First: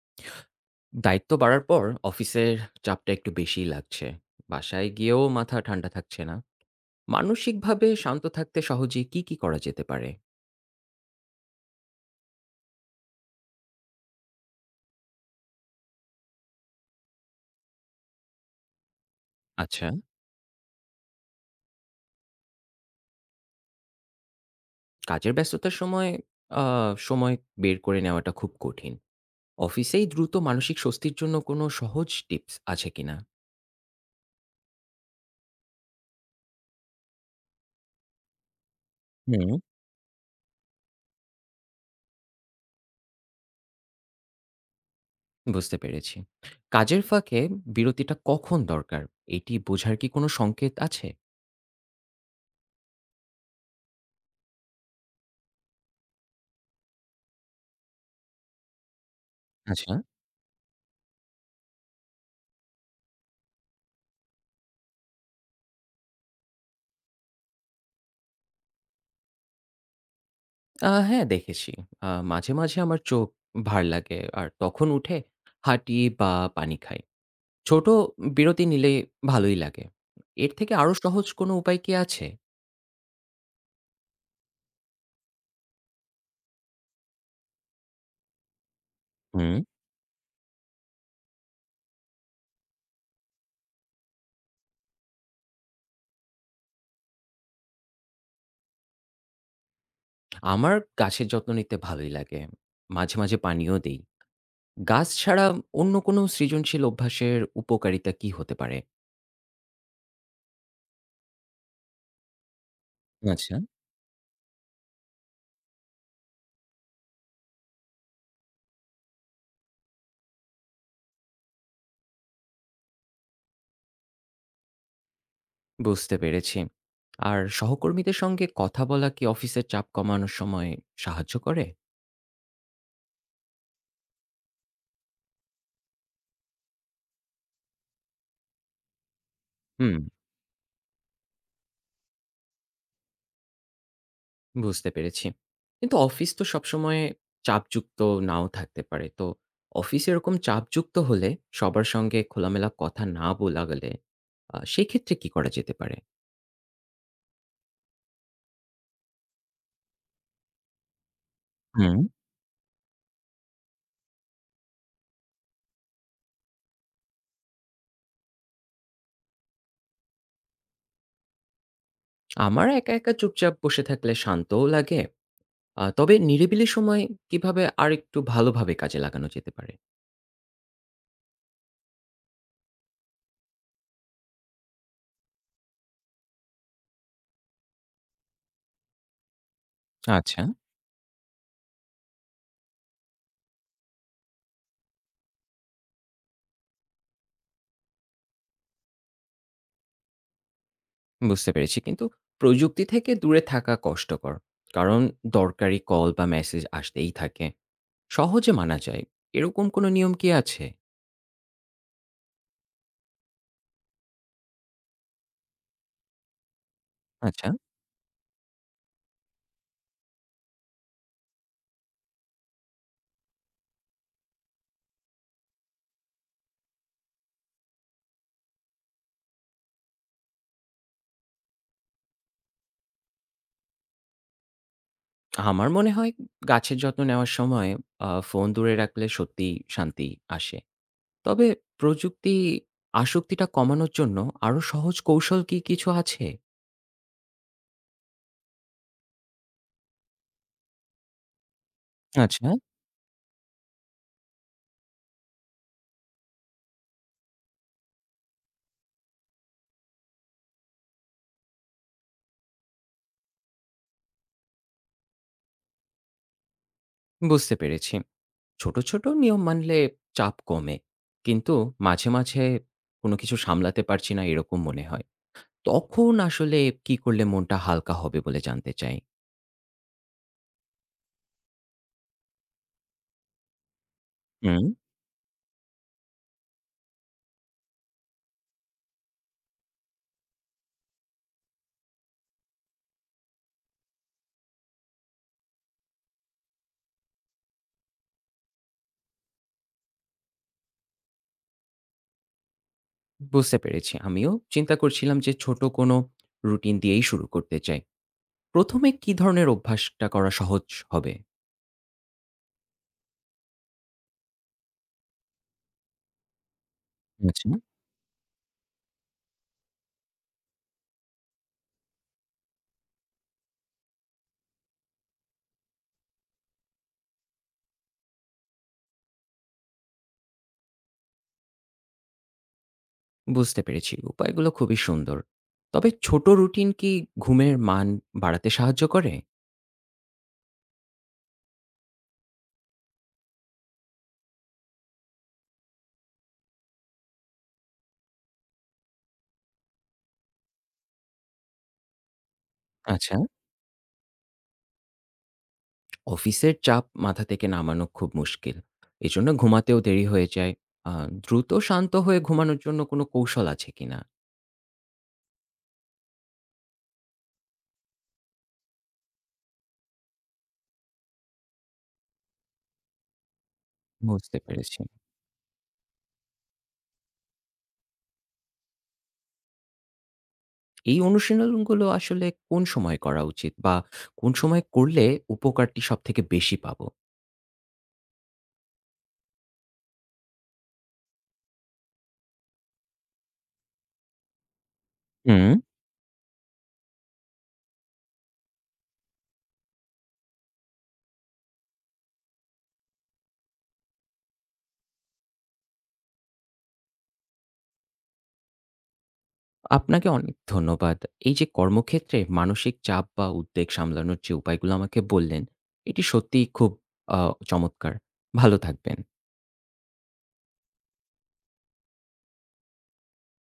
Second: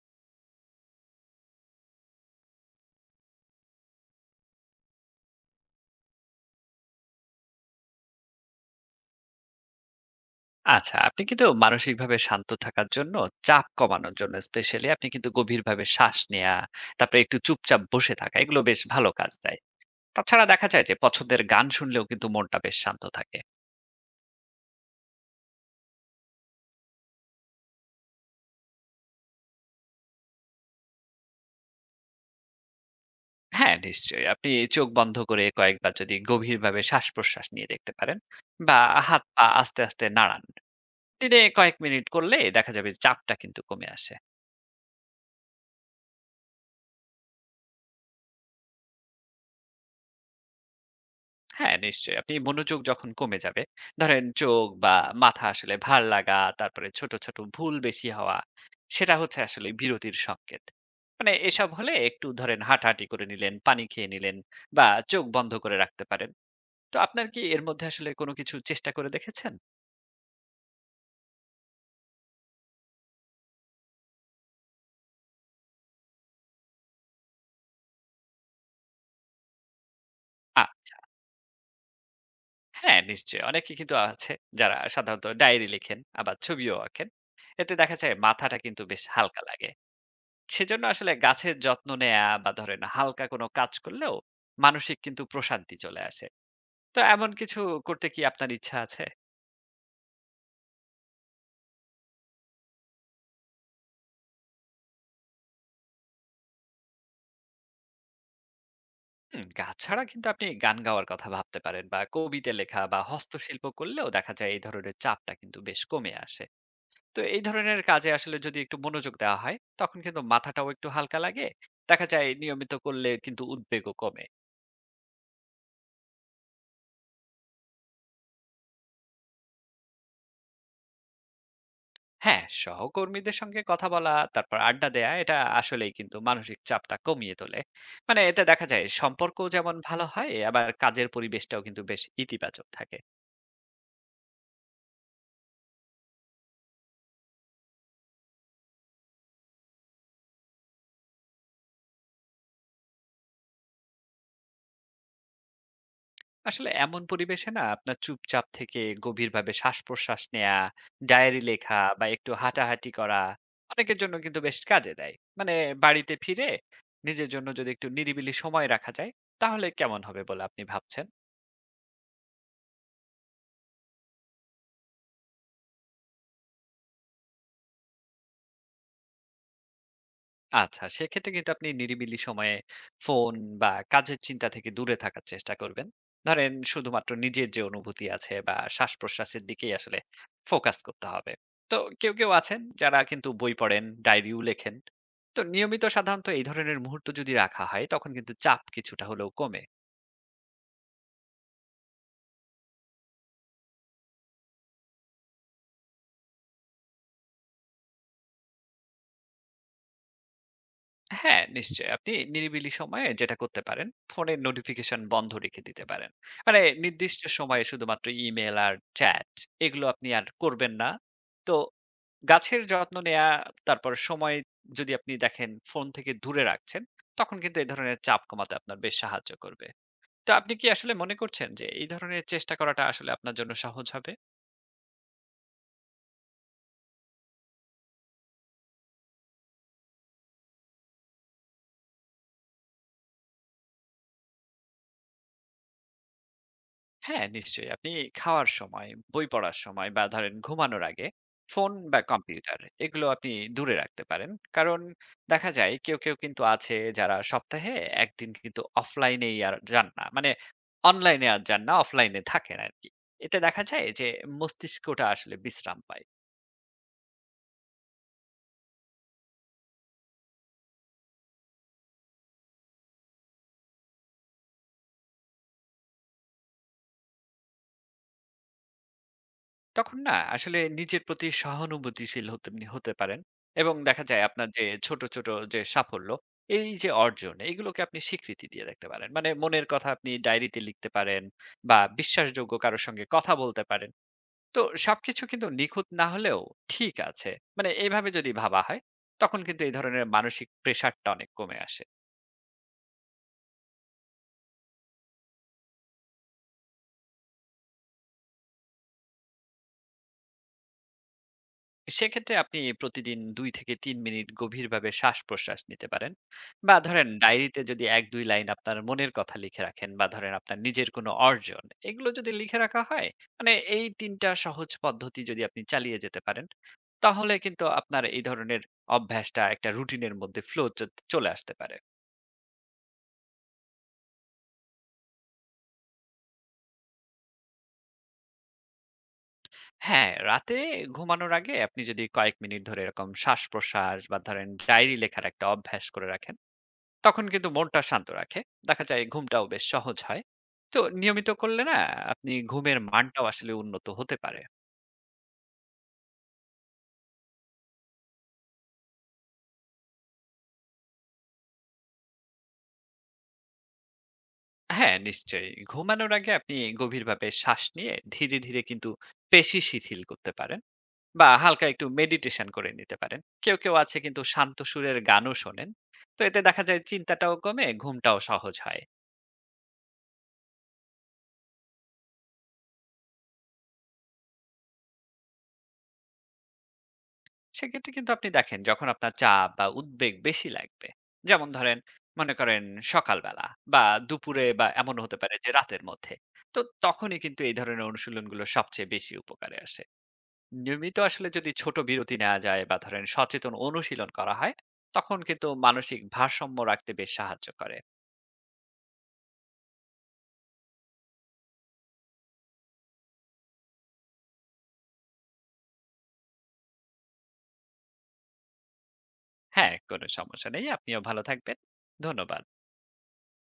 দায়িত্ব বাড়ার পর অফিসের চাপটা একটু বেশিই লাগছে। বাসায় গিয়েও মাথা ঠান্ডা থাকছে না। মানসিকভাবে শান্ত থাকতে সহজে কি করা যেতে পারে? আচ্ছা, আপনি কিন্তু মানসিকভাবে শান্ত থাকার জন্য, চাপ কমানোর জন্য স্পেশালি আপনি কিন্তু গভীরভাবে শ্বাস নেয়া, তারপরে একটু চুপচাপ বসে থাকা, এগুলো বেশ ভালো কাজ দেয়। আচ্ছা। তাছাড়া দেখা যায় যে পছন্দের গান শুনলেও কিন্তু মনটা বেশ শান্ত থাকে। কাজের ব্যস্ততার সময় আ সময় বের করে নেওয়াটা খুব কঠিন। অফিসেই দ্রুত মানসিক স্বস্তির জন্য কোনো সহজ টিপস আছে কিনা? হ্যাঁ, নিশ্চয়ই। আপনি চোখ বন্ধ করে কয়েকবার যদি গভীরভাবে শ্বাস-প্রশ্বাস নিয়ে দেখতে পারেন বা হাত-পা হুম। আস্তে, আস্তে নাড়ান। দিনে কয়েক মিনিট করলে দেখা যাবে চাপটা কিন্তু কমে আসে। বুঝতে পেরেছি। কাজের ফাঁকে বিরতিটা কখন দরকার, এটি বোঝার কি কোনো সংকেত আছে? হ্যাঁ, নিশ্চয়ই। আপনি মনোযোগ যখন কমে যাবে, ধরেন চোখ বা মাথা আসলে ভার লাগা, তারপরে ছোট, ছোট ভুল বেশি হওয়া, সেটা হচ্ছে আসলে আচ্ছা। বিরতির সংকেত। মানে এসব হলে একটু ধরেন হাঁটাহাঁটি করে নিলেন, পানি খেয়ে নিলেন বা চোখ বন্ধ করে রাখতে পারেন। তো আপনার কি এর মধ্যে আসলে কোনো কিছু চেষ্টা করে দেখেছেন? হ্যাঁ, দেখেছি। মাঝে, মাঝে আমার চোখ ভার লাগে আর তখন উঠে হাঁটি বা পানি খাই। ছোট বিরতি নিলে ভালোই লাগে। এর থেকে আরো আচ্ছা। সহজ কোনো উপায় কি আছে? হ্যাঁ, নিশ্চয়ই। অনেকে কিন্তু আছে যারা সাধারণত ডায়েরি লেখেন, আবার ছবিও আঁকেন। এতে দেখা যায় মাথাটা কিন্তু বেশ হালকা হুম। লাগে। সেজন্য আসলে গাছের যত্ন নেয়া বা ধরেন হালকা কোনো কাজ করলেও মানসিক কিন্তু প্রশান্তি চলে আসে। তো এমন কিছু করতে কি আপনার ইচ্ছা আছে? আমার গাছের যত্ন নিতে ভালোই লাগে। মাঝে, মাঝে পানিও দেই। গাছ ছাড়া অন্য কোনো সৃজনশীল অভ্যাসের উপকারিতা কি হতে পারে? হুম, গাছ ছাড়া কিন্তু আপনি গান গাওয়ার কথা ভাবতে পারেন বা কবিতা লেখা বা আচ্ছা। হস্তশিল্প করলেও দেখা যায় এই ধরনের চাপটা কিন্তু বেশ কমে আসে। তো এই ধরনের কাজে আসলে যদি একটু মনোযোগ দেওয়া হয় তখন কিন্তু মাথাটাও একটু হালকা লাগে। দেখা যায় নিয়মিত করলে কিন্তু উদ্বেগও কমে। বুঝতে পেরেছি। আর সহকর্মীদের সঙ্গে কথা বলা কি অফিসের চাপ কমানোর সময় সাহায্য করে? হ্যাঁ, সহকর্মীদের সঙ্গে কথা বলা, তারপর আড্ডা দেয়া এটা আসলেই কিন্তু মানসিক চাপটা কমিয়ে তোলে। মানে এতে দেখা যায় সম্পর্ক যেমন হুম। ভালো হয়, আবার কাজের পরিবেশটাও কিন্তু বেশ ইতিবাচক থাকে। বুঝতে পেরেছি। কিন্তু অফিস তো সবসময় চাপযুক্ত নাও থাকতে পারে। তো অফিসে এরকম চাপযুক্ত হলে সবার সঙ্গে খোলামেলা কথা না বলা গেলে সেক্ষেত্রে কি করা যেতে পারে? আসলে এমন পরিবেশে না আপনার চুপচাপ থেকে গভীরভাবে শ্বাস-প্রশ্বাস নেয়া, ডায়েরি লেখা হুম। বা একটু হাঁটাহাঁটি করা অনেকের জন্য কিন্তু বেশ কাজে দেয়। মানে বাড়িতে ফিরে নিজের জন্য যদি একটু নিরিবিলি সময় রাখা যায়, তাহলে কেমন হবে বলে আপনি ভাবছেন? আমার একা, একা চুপচাপ বসে থাকলে শান্তও লাগে। তবে নিরিবিলি সময় কিভাবে আরেকটু ভালোভাবে কাজে লাগানো যেতে পারে? আচ্ছা, সেক্ষেত্রে কিন্তু আপনি নিরিবিলি সময়ে ফোন বা কাজের চিন্তা থেকে দূরে থাকার চেষ্টা করবেন। ধরেন শুধুমাত্র নিজের যে অনুভূতি আছে বা শ্বাসপ্রশ্বাসের দিকেই আসলে আচ্ছা। ফোকাস করতে হবে। তো কেউ কেউ আছেন যারা কিন্তু বই পড়েন, ডায়েরিও লেখেন। তো নিয়মিত সাধারণত এই ধরনের মুহূর্ত যদি রাখা হয় তখন কিন্তু চাপ কিছুটা হলেও কমে। বুঝতে পেরেছি। কিন্তু প্রযুক্তি থেকে দূরে থাকা কষ্টকর। কারণ দরকারি কল বা মেসেজ আসতেই থাকে। সহজে মানা যায়। এরকম কোনো নিয়ম কি আছে? হ্যাঁ, নিশ্চয়ই। আপনি নিরিবিলি সময়ে যেটা করতে পারেন, ফোনের নোটিফিকেশন বন্ধ রেখে দিতে পারেন। মানে নির্দিষ্ট আচ্ছা। সময়ে শুধুমাত্র ইমেইল আর চ্যাট এগুলো আপনি আর করবেন না। তো গাছের যত্ন নেয়া, তারপর সময় যদি আপনি দেখেন ফোন থেকে দূরে রাখছেন, তখন কিন্তু এই ধরনের চাপ কমাতে আপনার বেশ সাহায্য করবে। তো আপনি কি আসলে মনে করছেন যে এই ধরনের চেষ্টা করাটা আসলে আপনার জন্য সহজ হবে? আমার মনে হয় গাছের যত্ন নেওয়ার সময় ফোন দূরে রাখলে সত্যিই শান্তি আসে। তবে প্রযুক্তি আসক্তিটা কমানোর জন্য আরো সহজ কৌশল কি কিছু আছে? হ্যাঁ, নিশ্চয়ই। আপনি খাওয়ার সময়, বই পড়ার সময় বা ধরেন ঘুমানোর আগে ফোন বা আচ্ছা। কম্পিউটার এগুলো আপনি দূরে রাখতে পারেন। কারণ দেখা যায় কেউ কেউ কিন্তু আছে যারা সপ্তাহে ১ দিন কিন্তু অফলাইনেই আর যান না। মানে অনলাইনে আর যান না, অফলাইনে থাকেন আরকি। এতে দেখা যায় যে মস্তিষ্কটা আসলে বিশ্রাম পায়। বুঝতে পেরেছি। ছোট, ছোট নিয়ম মানলে চাপ কমে। কিন্তু মাঝে, মাঝে কোনো কিছু সামলাতে পারছি না এরকম মনে হয়। তখন আসলে কি করলে মনটা হালকা হবে বলে জানতে চাই। তখন না আসলে নিজের প্রতি সহানুভূতিশীল হতে হতে পারেন এবং দেখা যায় আপনার হুম। যে ছোট ছোট যে সাফল্য এই যে অর্জন এগুলোকে আপনি স্বীকৃতি দিয়ে দেখতে পারেন। মানে মনের কথা আপনি ডায়েরিতে লিখতে পারেন বা বিশ্বাসযোগ্য কারোর সঙ্গে কথা বলতে পারেন। তো সবকিছু কিন্তু নিখুঁত না হলেও ঠিক আছে, মানে এইভাবে যদি ভাবা হয় তখন কিন্তু এই ধরনের মানসিক প্রেসারটা অনেক কমে আসে। বুঝতে পেরেছি। আমিও চিন্তা করছিলাম যে ছোট কোনো রুটিন দিয়েই শুরু করতে চাই। প্রথমে কি ধরনের অভ্যাসটা করা সহজ হবে? সেক্ষেত্রে আপনি প্রতিদিন ২ থেকে ৩ মিনিট গভীরভাবে শ্বাস-প্রশ্বাস নিতে পারেন। বা ধরেন আচ্ছা। ডায়েরিতে যদি ১-২ লাইন আপনার মনের কথা লিখে রাখেন বা ধরেন আপনার নিজের কোনো অর্জন, এগুলো যদি লিখে রাখা হয়, মানে এই ৩ টা সহজ পদ্ধতি যদি আপনি চালিয়ে যেতে পারেন, তাহলে কিন্তু আপনার এই ধরনের অভ্যাসটা একটা রুটিনের মধ্যে ফ্লো চ চলে আসতে পারে। বুঝতে পেরেছি। উপায়গুলো খুবই সুন্দর। তবে ছোট রুটিন কি ঘুমের মান বাড়াতে সাহায্য করে? হ্যাঁ, রাতে ঘুমানোর আগে আপনি যদি কয়েক মিনিট ধরে এরকম শ্বাস-প্রশ্বাস বা ধরেন ডায়েরি লেখার একটা অভ্যাস করে রাখেন তখন কিন্তু মনটা শান্ত রাখে। দেখা যায় ঘুমটাও বেশ সহজ হয়। তো নিয়মিত করলে না আপনি ঘুমের আচ্ছা। মানটাও আসলে উন্নত হতে পারে। অফিসের চাপ মাথা থেকে নামানো খুব মুশকিল। এজন্য ঘুমাতেও দেরি হয়ে যায়। আ দ্রুত শান্ত হয়ে ঘুমানোর জন্য কোনো কৌশল আছে কিনা? হ্যাঁ, নিশ্চয়ই। ঘুমানোর আগে আপনি গভীরভাবে শ্বাস নিয়ে ধীরে, ধীরে কিন্তু পেশি শিথিল করতে পারেন বা হালকা একটু মেডিটেশন করে নিতে পারেন। কেউ কেউ আছে কিন্তু বুঝতে শান্ত পেরেছি। সুরের গানও শোনেন। তো এতে দেখা যায় চিন্তাটাও কমে, ঘুমটাও সহজ হয়। এই অনুশীলনগুলো আসলে কোন সময় করা উচিত বা কোন সময় করলে উপকারটি সবথেকে বেশি পাবো? সেক্ষেত্রে কিন্তু আপনি দেখেন যখন আপনার চাপ বা উদ্বেগ বেশি লাগবে, যেমন ধরেন মনে করেন সকালবেলা বা দুপুরে বা এমন হতে পারে হুম। যে রাতের মধ্যে, তো তখনই কিন্তু এই ধরনের অনুশীলনগুলো সবচেয়ে বেশি উপকারে আসে। নিয়মিত আসলে যদি ছোট বিরতি নেওয়া যায় বা ধরেন সচেতন অনুশীলন করা হয় তখন কিন্তু মানসিক ভারসাম্য রাখতে বেশ সাহায্য করে। আপনাকে অনেক ধন্যবাদ। এই যে কর্মক্ষেত্রে মানসিক চাপ বা উদ্বেগ সামলানোর যে উপায়গুলো আমাকে বললেন, এটি সত্যিই খুব আ চমৎকার। ভালো থাকবেন। হ্যাঁ, কোনো সমস্যা নেই। আপনিও ভালো থাকবেন। ধন্যবাদ।